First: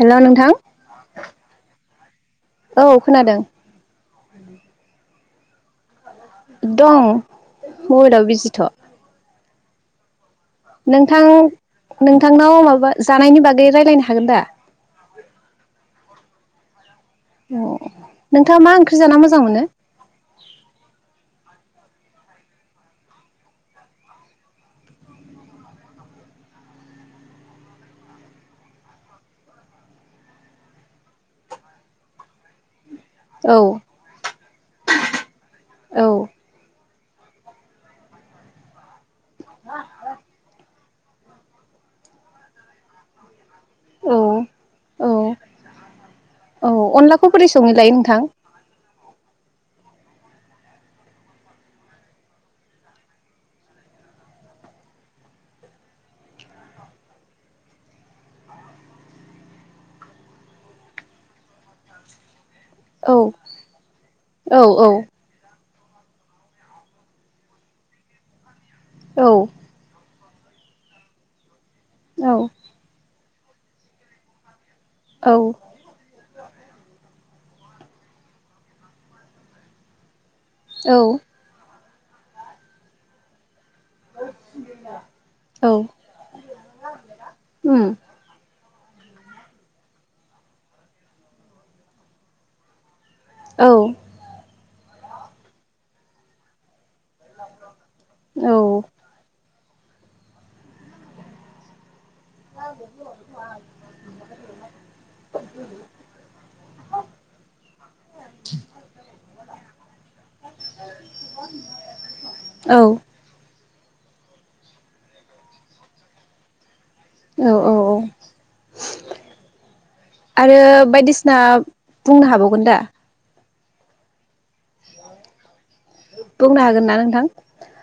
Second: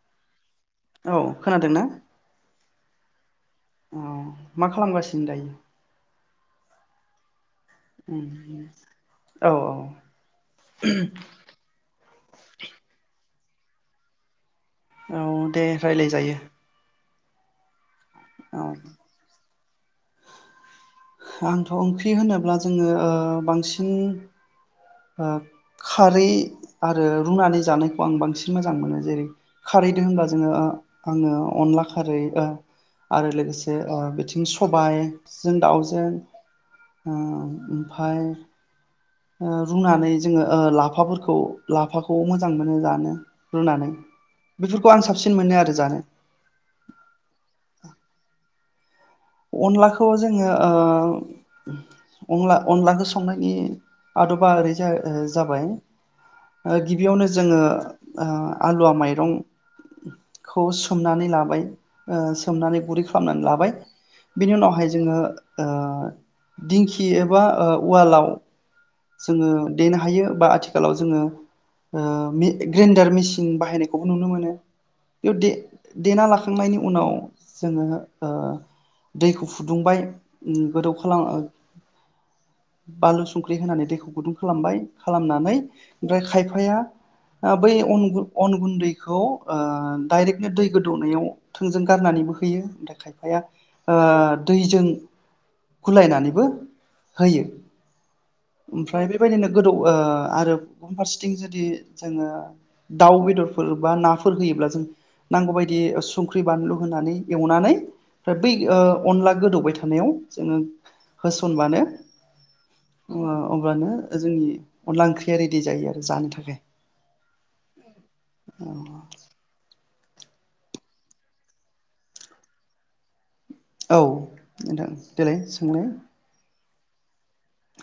हेल' नोंथां औ खोनादों ना औ खोनादों अ मा खालामगासिनो सिनो दायो दं मबाइलाव बिजिथ' औ औ नोंथां नोंथांनाव माबा जानायनि बागै दे रायज्लायनो हागोन दा औ दे रायलायजायो [unintelligible] नोंथाङा औ मा ओंख्रि जाना मोजां मोनो आंथ' ओंख्रि होनोब्ला जोङो ओ बांसिन ओ खारै आरो रुनानै जानायखौ आं बांसिन मोजां मोनो जेरै खारैजों होनबा जोङो आङो अनला खारै आरो औ लोगोसे बिथिं सबायजों औ दाउजों ओ ओमफाय ओ रुनानै जोङो ओ ला लाफाफोरखौ लाफाखौ मोजां मोनो जानो रुनानै औ बेफोरखौ आं औ साबसिन मोनो आरो जानो औ अनलाखौ बोरै सङै लायो नोंथां अनलाखौ जोङो ओ अनला अनलाखो संनायनि आदबा ओरै जाबाय गिबियावनो जोङो ओ आलुवा माइरंखौ सोमनानै लाबाय सोमनानै गुरै औ खालामनानै लाबाय बिनि औ उनावहाय औ जोङो ओ दिंखि एबा ओ उवालाव औ जोङो देनो हायो बा आथिखालाव जोङो ओ औ मि ग्रेन्डार मिसि ओम बाहायनायखौबो नुनो मोनो बेयाव औ दे- देना लाखांनायनि उनाव जोङो ओ दैखौ फुदुंबाय गोदौ औ खालाम ओ बानलु संख्रि होनानै दैखौ गुदुं खालामबाय खालामनानै औ ओमफ्राय खायफाया ओ बै उम अन गुन अन गुनदै बेखौ ओ डाइरेक्टनो दै गोदौनायाव थोंजों गारनानैबो होयो [unintelligible] आया औ ओ दैजों गुलायनानैबो होयो औ ओमफ्राय बेबायदिनो गोदौ ओ आरो गुबुन फारसेथिं जुदि जोङो दाउ बेदरफोर बा नाफोर होयोब्ला जों नांगौबायायदि संख्रि बानलु होनानै एवनानै फ्राय बै ओ अनला गोदौबाय थानायाव जोङो होसनबानो औ अब्लानो जोंनि अनला ओंख्रिया रेडि जायो आरो जानो थाखाय औ [unintelligible] आरो बायदिसिना बुंनो हाबावगोन दा? औ नोंथां देलाय सोंलाय बुंनो हागोन ना नोंथां?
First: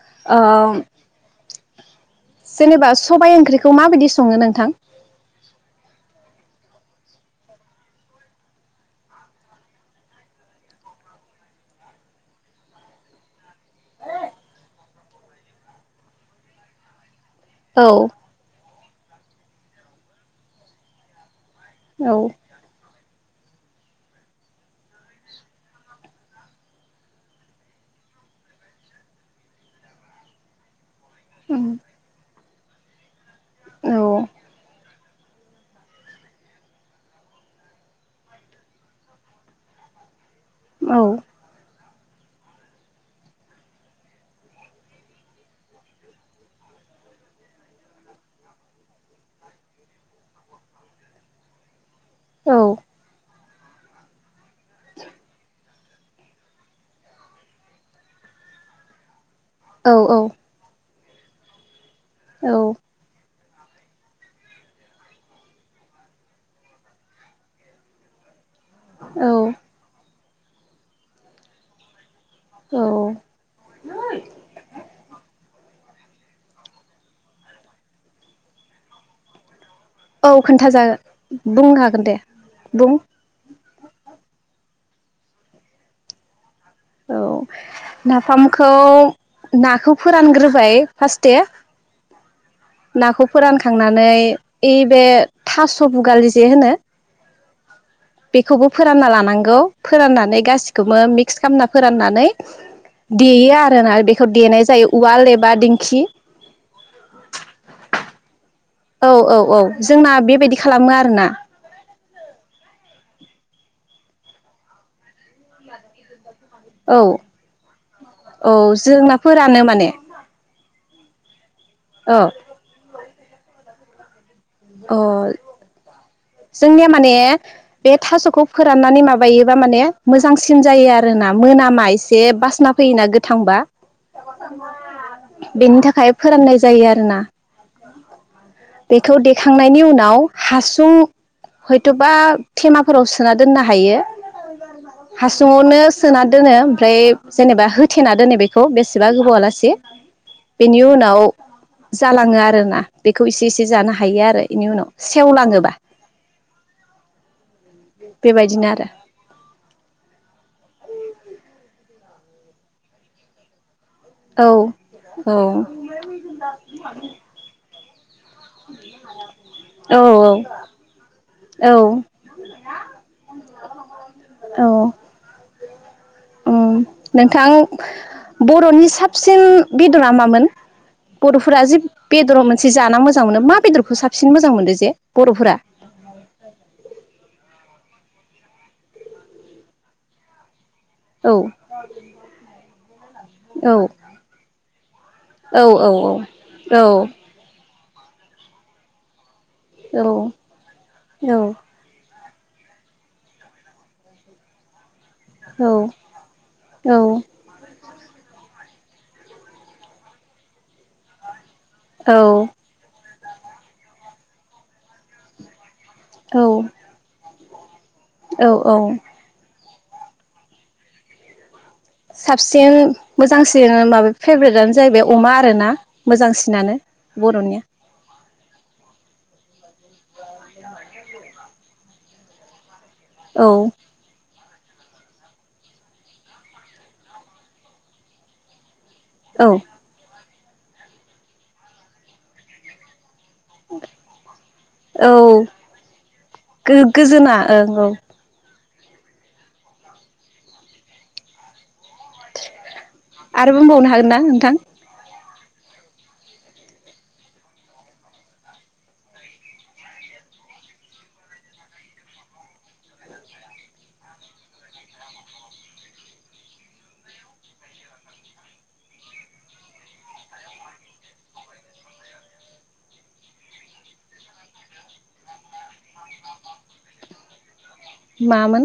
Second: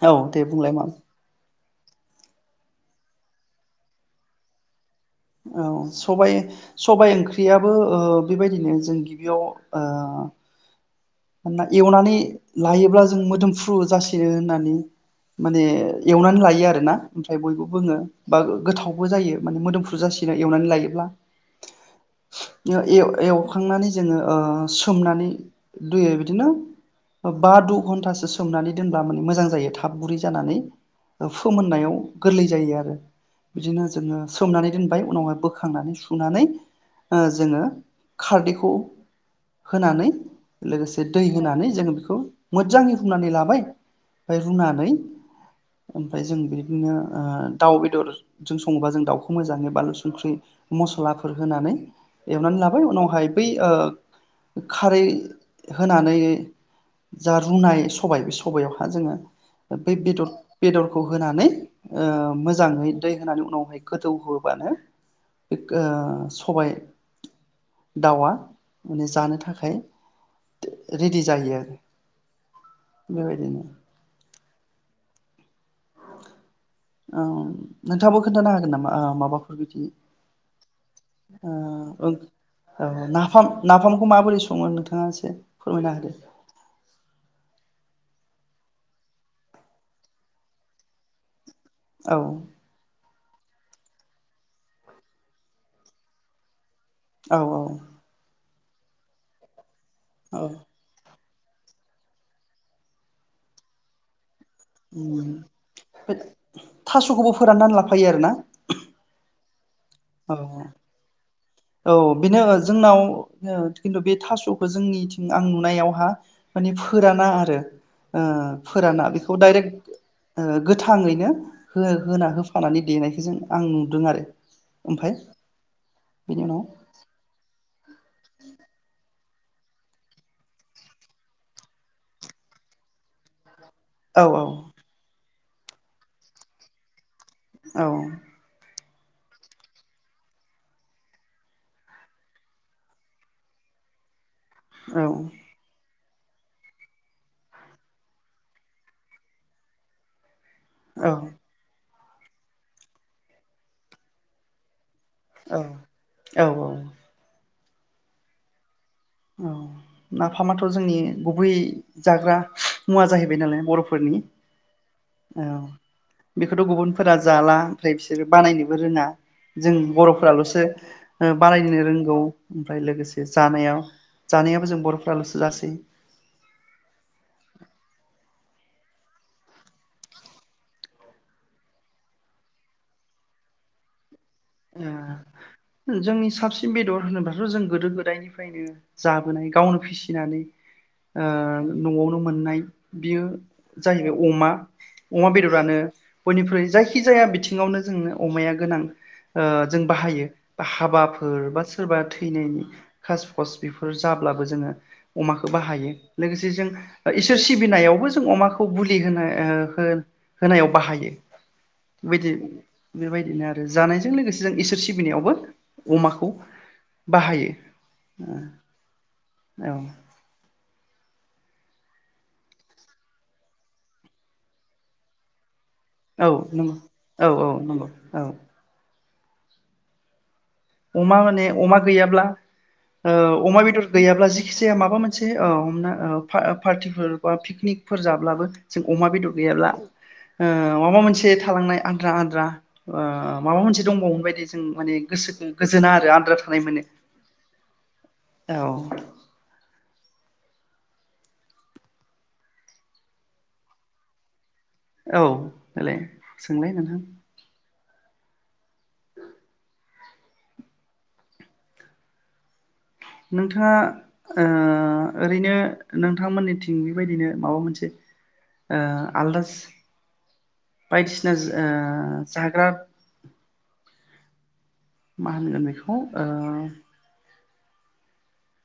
औ दे बुंलाय ओ मा? जेनेबा सबाय ओंख्रिखौ माबायदि सङो नोंथां? औ सबाइ सबायाइ ओंख्रियाबो ओ बेबायदिनो जों गिबियाव ओ मानोना एवनानै लायोब्ला जों मोदोमफ्रु जासिनो होननानै माने एवनानै लायो आरो ना ओमफ्राय बयबो औ बुङो बा गोथाव बो जायो माने मोदोमफ्रु जासिनो एवनानै लायोब्ला औ ओ एव एवखांनानै जोङो ओ सोमनानै दैयाव बिदिनो बा द घन्टासो सोमनानै दोनब्ला माने मोजां जायो थाब गुरै जानानै ओ औ फोमोननायाव गोरलै जायो आरो बिदिनो जोङो औ सोमनानै दोन उनावहाय बोखांनानै सुनानै ओ जोङो खारदैखौ होनानै लोगोसे दै होनानै जोङो बेखौ मोजाङै रुनानै लाबाय ओमफ्राय रुनानै ओमफाय जों बिदिनो ओ दाउ बेदरजों सङोबा जों दाउखौ मोजाङै बाललु संख्रि मस्लाफोर होनानै औ एवनानै लाबाय उनावहाय बै ओ खारै होनानै जा रुनाय सबाय बे सबयावहा जोङो औ बै बेदर बेदर होनानै ओ औ मोजाङै दै होनानै उनावहाय गोदौ होबानो बे ओ सबाय दाउआ माने औ जानो थाखाय रेडि जायो आरो औ बेबायदिनो औ नोंथाङाबो खोन्थानो हागोन नामा ओ माबाफोर बिदि औ ओ खोन्थाजागोन बुंनो हागोन ओं दे औ बुं नाफाम नाफामखौ माबोरै सङो नोंथाङा एसे फोरमायनो होदो औ नाफामखौ नाखौ फोरानग्रोबाय फार्स्ट दे औ नाखौ फोरानखांनानै ओइ बे थास' भुगालि जे होनो औ औ बेखौबो फोरानना लानांगौ फोराननानै औ गासिखौबो फक्स खालामना फोराननानै देयो आरोना बेखौ देनाय जायो उवाल उम एबा दिंखि बे थास'खौबो फोराननानै लाफायो आरोना औ औ औ जोंना औ बेबायदि खालामो आरोना औ बेनो जोंनाव खिन्थु बे थास'खौ जोंनिथिं आं नुनायावहा मानि औ फोराना आरो ओ औ फोराना जोंना बेखौ फोरानो डाइरेक्ट माने ओ गोथां गोथाङैनो हो औ होना होफानानै देनायखौ जों आं नु दों आरो अ ओमफ्राय बेनि उनाव जोंनिया माने बे थास'खौ फोराननानै माबायोबा माने मोजांसिन जायो आरोना मोनामा एसे बासना फैयोना गोथांबा औ औ बेनि थाखाय फोराननाय जायो आरोना औ बेखौ देखांनायनि उनाव हासुं हयथ'बा थेमाफोराव सोना दोननो हायो हासुङावनो सोना दोनो ओमफ्राय जेनेबा होथेना दोनो बेखौ बेसेबा गोबाव आलासि बेनि औ उनाव जालाङो आरो ना बेखौ खौ इसे एसे जानो हायो आरो एनि उनाव औ सेवलाङोबा औ औ बेबायदिनो आरो औ नाफामाथ जोंनि गुबै जाग्रा मुवा जाहैबाय नालाय बर'फोर फोरनि औ औ बेखौथ गुबुनफोरा जाला ओमफ्राय बिसोरो बानायनोबो रोङा जों औ बर'फोरालसो औ बानायनो रोंगौ ओमफ्राय लोगोसे जानायाव औ जानायाबो जों बर'फ्रालसो जासै उम नोंथां बर'नि साबसिन बेदरा मामोन बर'फोरा जि बेदराव मोनसे जाना मोजां मोनो मा बेदरखौ साब साबसिन मोजां मोनदों जे ओ बर'फोरा जोंनि साबसिन बेदर होनोबाथ जों गोदो गोदायनिफ्रायनो जाबोनाय गावनो फिसिनानै ओ औ नआवनो मोननाय बियो औ जाहैबाय अमा अमा औ बेदरानो बयनिख्रुइ औ जायखिजाया बिथिङावनो जोंनो अमाया गोनां ओ जों औ बाहायो औ हाबाफोर बा सोरबा थैनायनि खास खस बेफोर जाब्लाबो जोङो अमाखौ बाहायो लोगोसे जों इसोर सिबिनायावबो जों अमाखौ बुलि होनो ओ होनायाव बाहायो बे बायदि औ बेबायदि बिनो आरो जानाय जों लोगोसे जों इसोर सिबिनायावबो अमाखौ बाहायो औ औ औ साबसिन मोजांसिन माबा फेभ्रेटआनो जाहैबाय अमा आरो ना औ औ औ नंगौ औ अमा माने अमा गैयाब्ला ओ औ अमा बेदर गैयाब्ला जि जायखिजाया माबा मोनसे हमना पार्टिफोर बा पिकनिकफोर जाब्लाबो जों अमा बेदर औ गैयाब्ला ओ माबा मोनसे थालांनाय आद्रा आद्रा ओ माबा मोनसे दंबावोमोन बादि जों माने औ गोसोखौ गोजोना आरो आद्रा थानाय मोनो गोजोना ओं औ औ आरोबुंबावनो हागोन ना नोंथां औ देलाय सोंलाय नोंथां नोंथाङा ओ ओरैनो नोंथांमोननिथिं बेबायदिनो माबा मोनसे ओ आलदा बायदिसिना ओ जाग्रा मा होनगोन बेखौ ओ मामोन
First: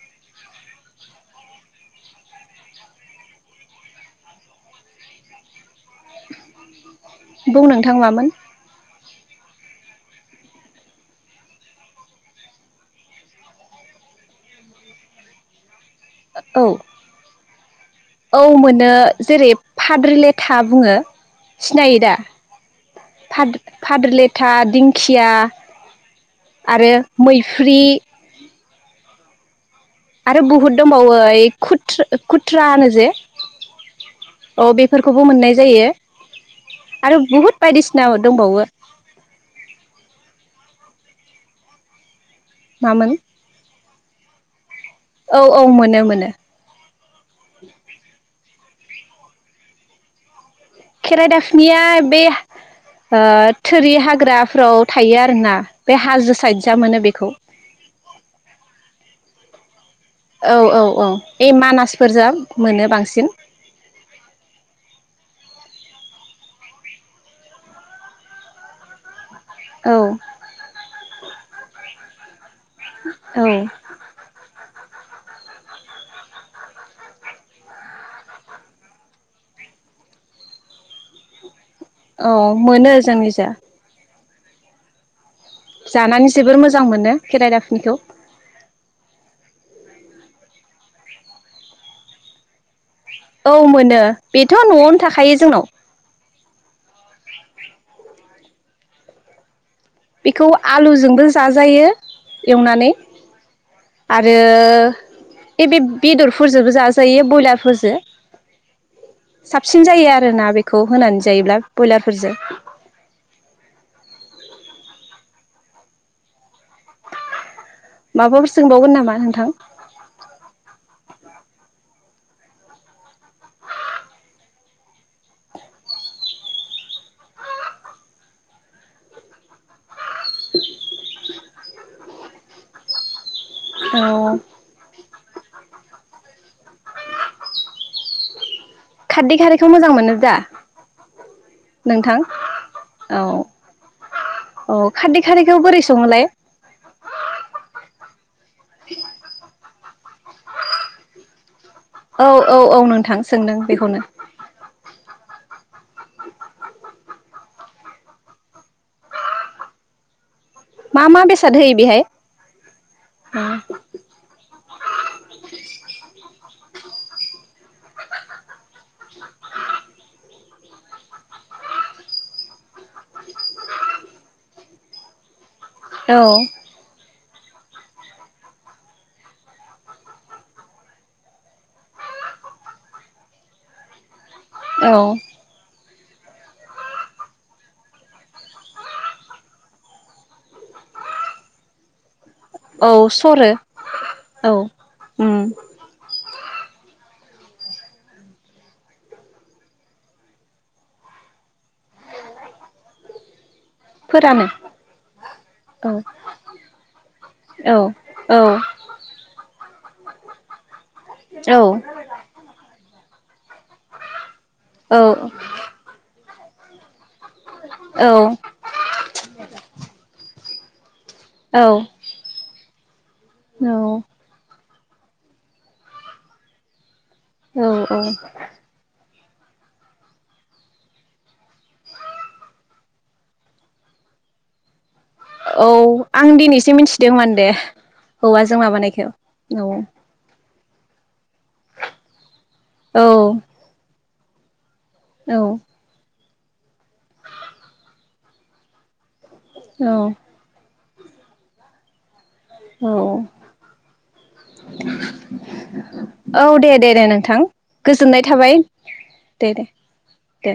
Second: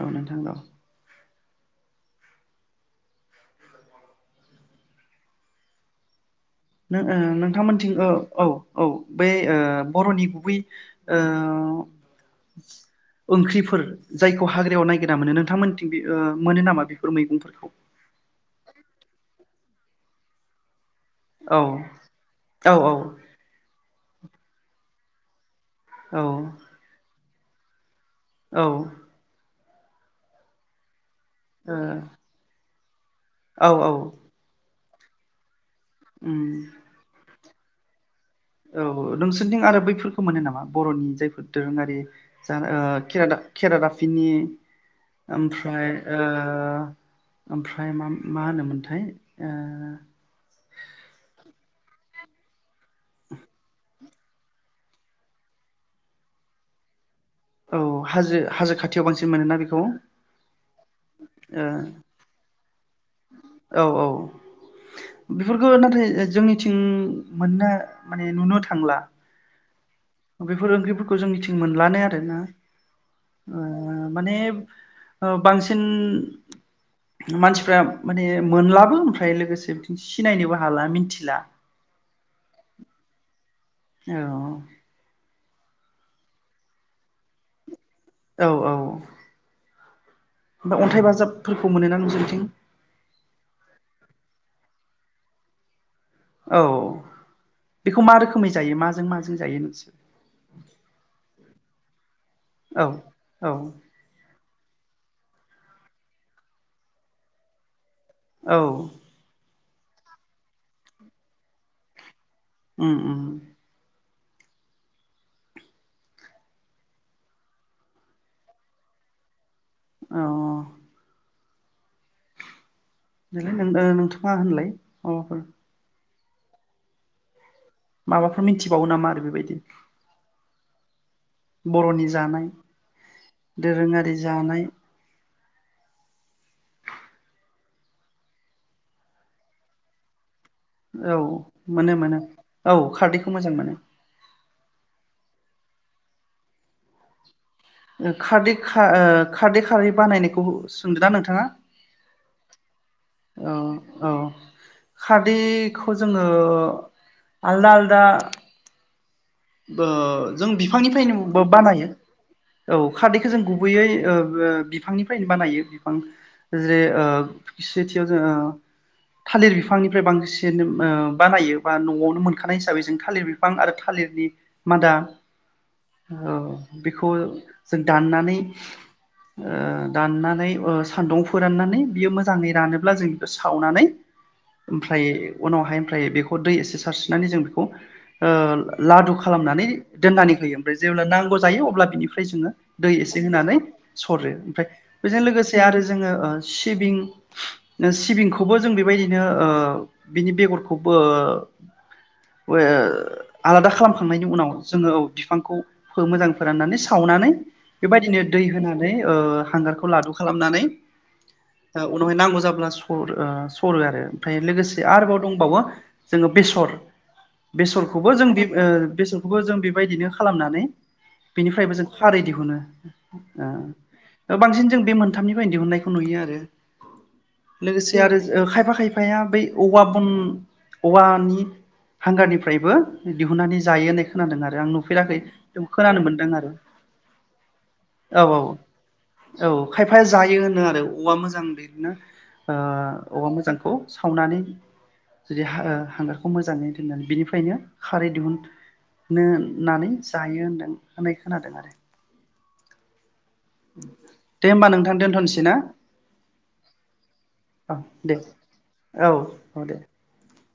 औ नोंथां औ [inaudible] नों ओ बुं नोंथांमोनथिं नोंथां मामोन औ औ बे ओ बर'नि गुबै ओ ओंख्रिफोर जायखौ हाग्रायाव नायगिरना मोनो नोंथांमोनथिं ओ मोनो औ नामा बेफोर मैगंफोरखौ औ मोनो जेरै फाद्रिलेथा बुङो औ सिनायो दा औ औ फा फाद्रिले था दिंखिया औ आरो मैफ्रि औ आरो बहुद दं बावो ओइ खुद खुदथ्रा होनो जे औ औ औ बेफोरखौबो मोननाय जायो उम आरो बहुद बायदिसिना दंबावो औ नोंसोरथिं आरो बैफोरखौ मोनो नामा बर'नि जायफोर दोरोङारि जा ओ मामोन केरादा केरादा बिनि औ औ ओमफ्राय मोनो ओ मोनो ओमफ्राय मा होनोमोन नाथाय ओ खेराइ दाफिनिया बे ओ थोरि हा हाग्राफ्राव थायो आरोना बे हाजो साइदजा मोनो बेखौ औ हाजो हाजो खाथियाव बांसिन मोनोना बेखौ औ औ औ बे मानासफोरजों मोनो बांसिन ओ औ बेफोरखौ नाथाय जोंनिथिं मोननो माने नुनो थांला औ बेफोर ओंख्रिफोरखौ जोंनिथिं मोनलानो आरोना औ ओ माने ओ बांसिन मानसिफ्रा माने मोनलाबो ओमफ्राय लोगोसे बिथिं सिनायनोबो हाला मिथिला औ मोनो जोंनिजा औ जानानै जोबोर मोजां मोनो खेरा दाफिनिखौ औ औ ओमफाय अन्थाइ बाजाबफोरखौ मोनोना नोंसोरथिं औ मोनो बेथ' न'आवनो थाखायो जोंनाव औ बेखौ मा रोखोमै जायो माजों माजों जायो नोंसोर बेखौ आलुजोंबो जाजायो औ एवनानै औ आरो ओ बे बेदरफोरजोंबो जाजायो ब्रयलारफोरजों औ साबसिन जायो आरो ना बेखौ होनानै जायोब्ला ब्रयलार ओम ओम माबाफोर सोंबावगोन नामा नोंथां औ औ देलाय नों नोंथा होनलाय माबाफोर माबाफोर मिथिबावो नामा आरो बेबायदि [inaudible] बर'नि जानाय दोरोङारि औ जानाय खारदै खारैखौ मोजां मोनो दा औ मोनो नोंथां मोनो औ खारदैखौ मोजां मोनो अ खारदै खारदैखौ बोरै सङोलाय खारदै खारै ओ खारदै खा खारै बानायनायखौ सोंदोदा नोंथाङा औ औ औ नोंथां सोंदों बेखौनो बेखौ जोङो आलदा आलदा ओ जों मा मा बिफांनिफ्रायनो बेसाद होयो बानायो बेहाय औ खारदैखौ जों गुबैयै ओ बिफांनिफ्रायनो बानायो बिफां जे ओ सेथियाव जो थालिर बिफांनिफ्राय बांसिन बानायो बा न'आवनो मोनखानाय हिसाबै जों थालिर बिफां आरो थालिरनि मादा औ औ जों दाननानै ओ दाननानै ओ सान्दुं फोराननानै बियो मोजाङै रानोब्ला जों बेखौ सावनानै औ ओमफ्राय उनावहाय ओमफ्राय बेखौ दै एसे सारस्रिनानै जों बेखौ ओ लादु खालामनानै दोननानै होयो ओमफ्राय जेब्ला नांगौ जायो अब्ला ओमफ्राय जोङो औ दै एसे सरो होनानै सरो औ ओमफ्राय बेजों उम लोगोसे आरो जोङो सिबिं सिबिंखौबो जों बेबायदिनो ओ बिनि बेगरखौबो ओ आलादा खालामखांनायनि फोरानो उनाव जोङो औ बिफांखौ औ मोजां फोराननानै सा खावनानै औ बेबायदिनो औ दै होनानै ओ हांगार खौ लादु खालामनानै औ ओ उनावहाय नांगौ जाब्ला सरो। ओ सरो आरो ओमफाय लोगोसे औ आरोबाव दंबावो। जोङो बेसर बेसरखौबो जों औ बे ओ बेसरखौबो जों बेबायदिनो खालामनानै बेनिफ्रायबो जों खारै दिहुनो औ ओ गोबांसिन जों बे मोनथामनिफ्रायनो दिहुननायखौ नुयो आरो औ लोगोसे आरो ओ खायफा खायफाया बै औवा बन औवानि हांगारनिफ्रायबो दिहुननानै जायो होननाय खोनादों आरो आं नु फेराखै जों खोनानो मोन्दों आरो। दों माने औ औवाजों माबानायखौ। औ ओनदों आरो औवा मोजा जों बिदिनो ओ औ औवा मोजांखौ सावनानै औ जुदि हो हांगार मोजाङै दोननानै बेनिफ्रायनो खारै दिहुन नों होननानै औ जायो होनदों। होननाय खोनादों आरो औ दे होमबा नोंथां दोनथ'नोसै ना औ दे दे दे नोंथां औ दे गोजोननाय थाबाय औ औ दे दे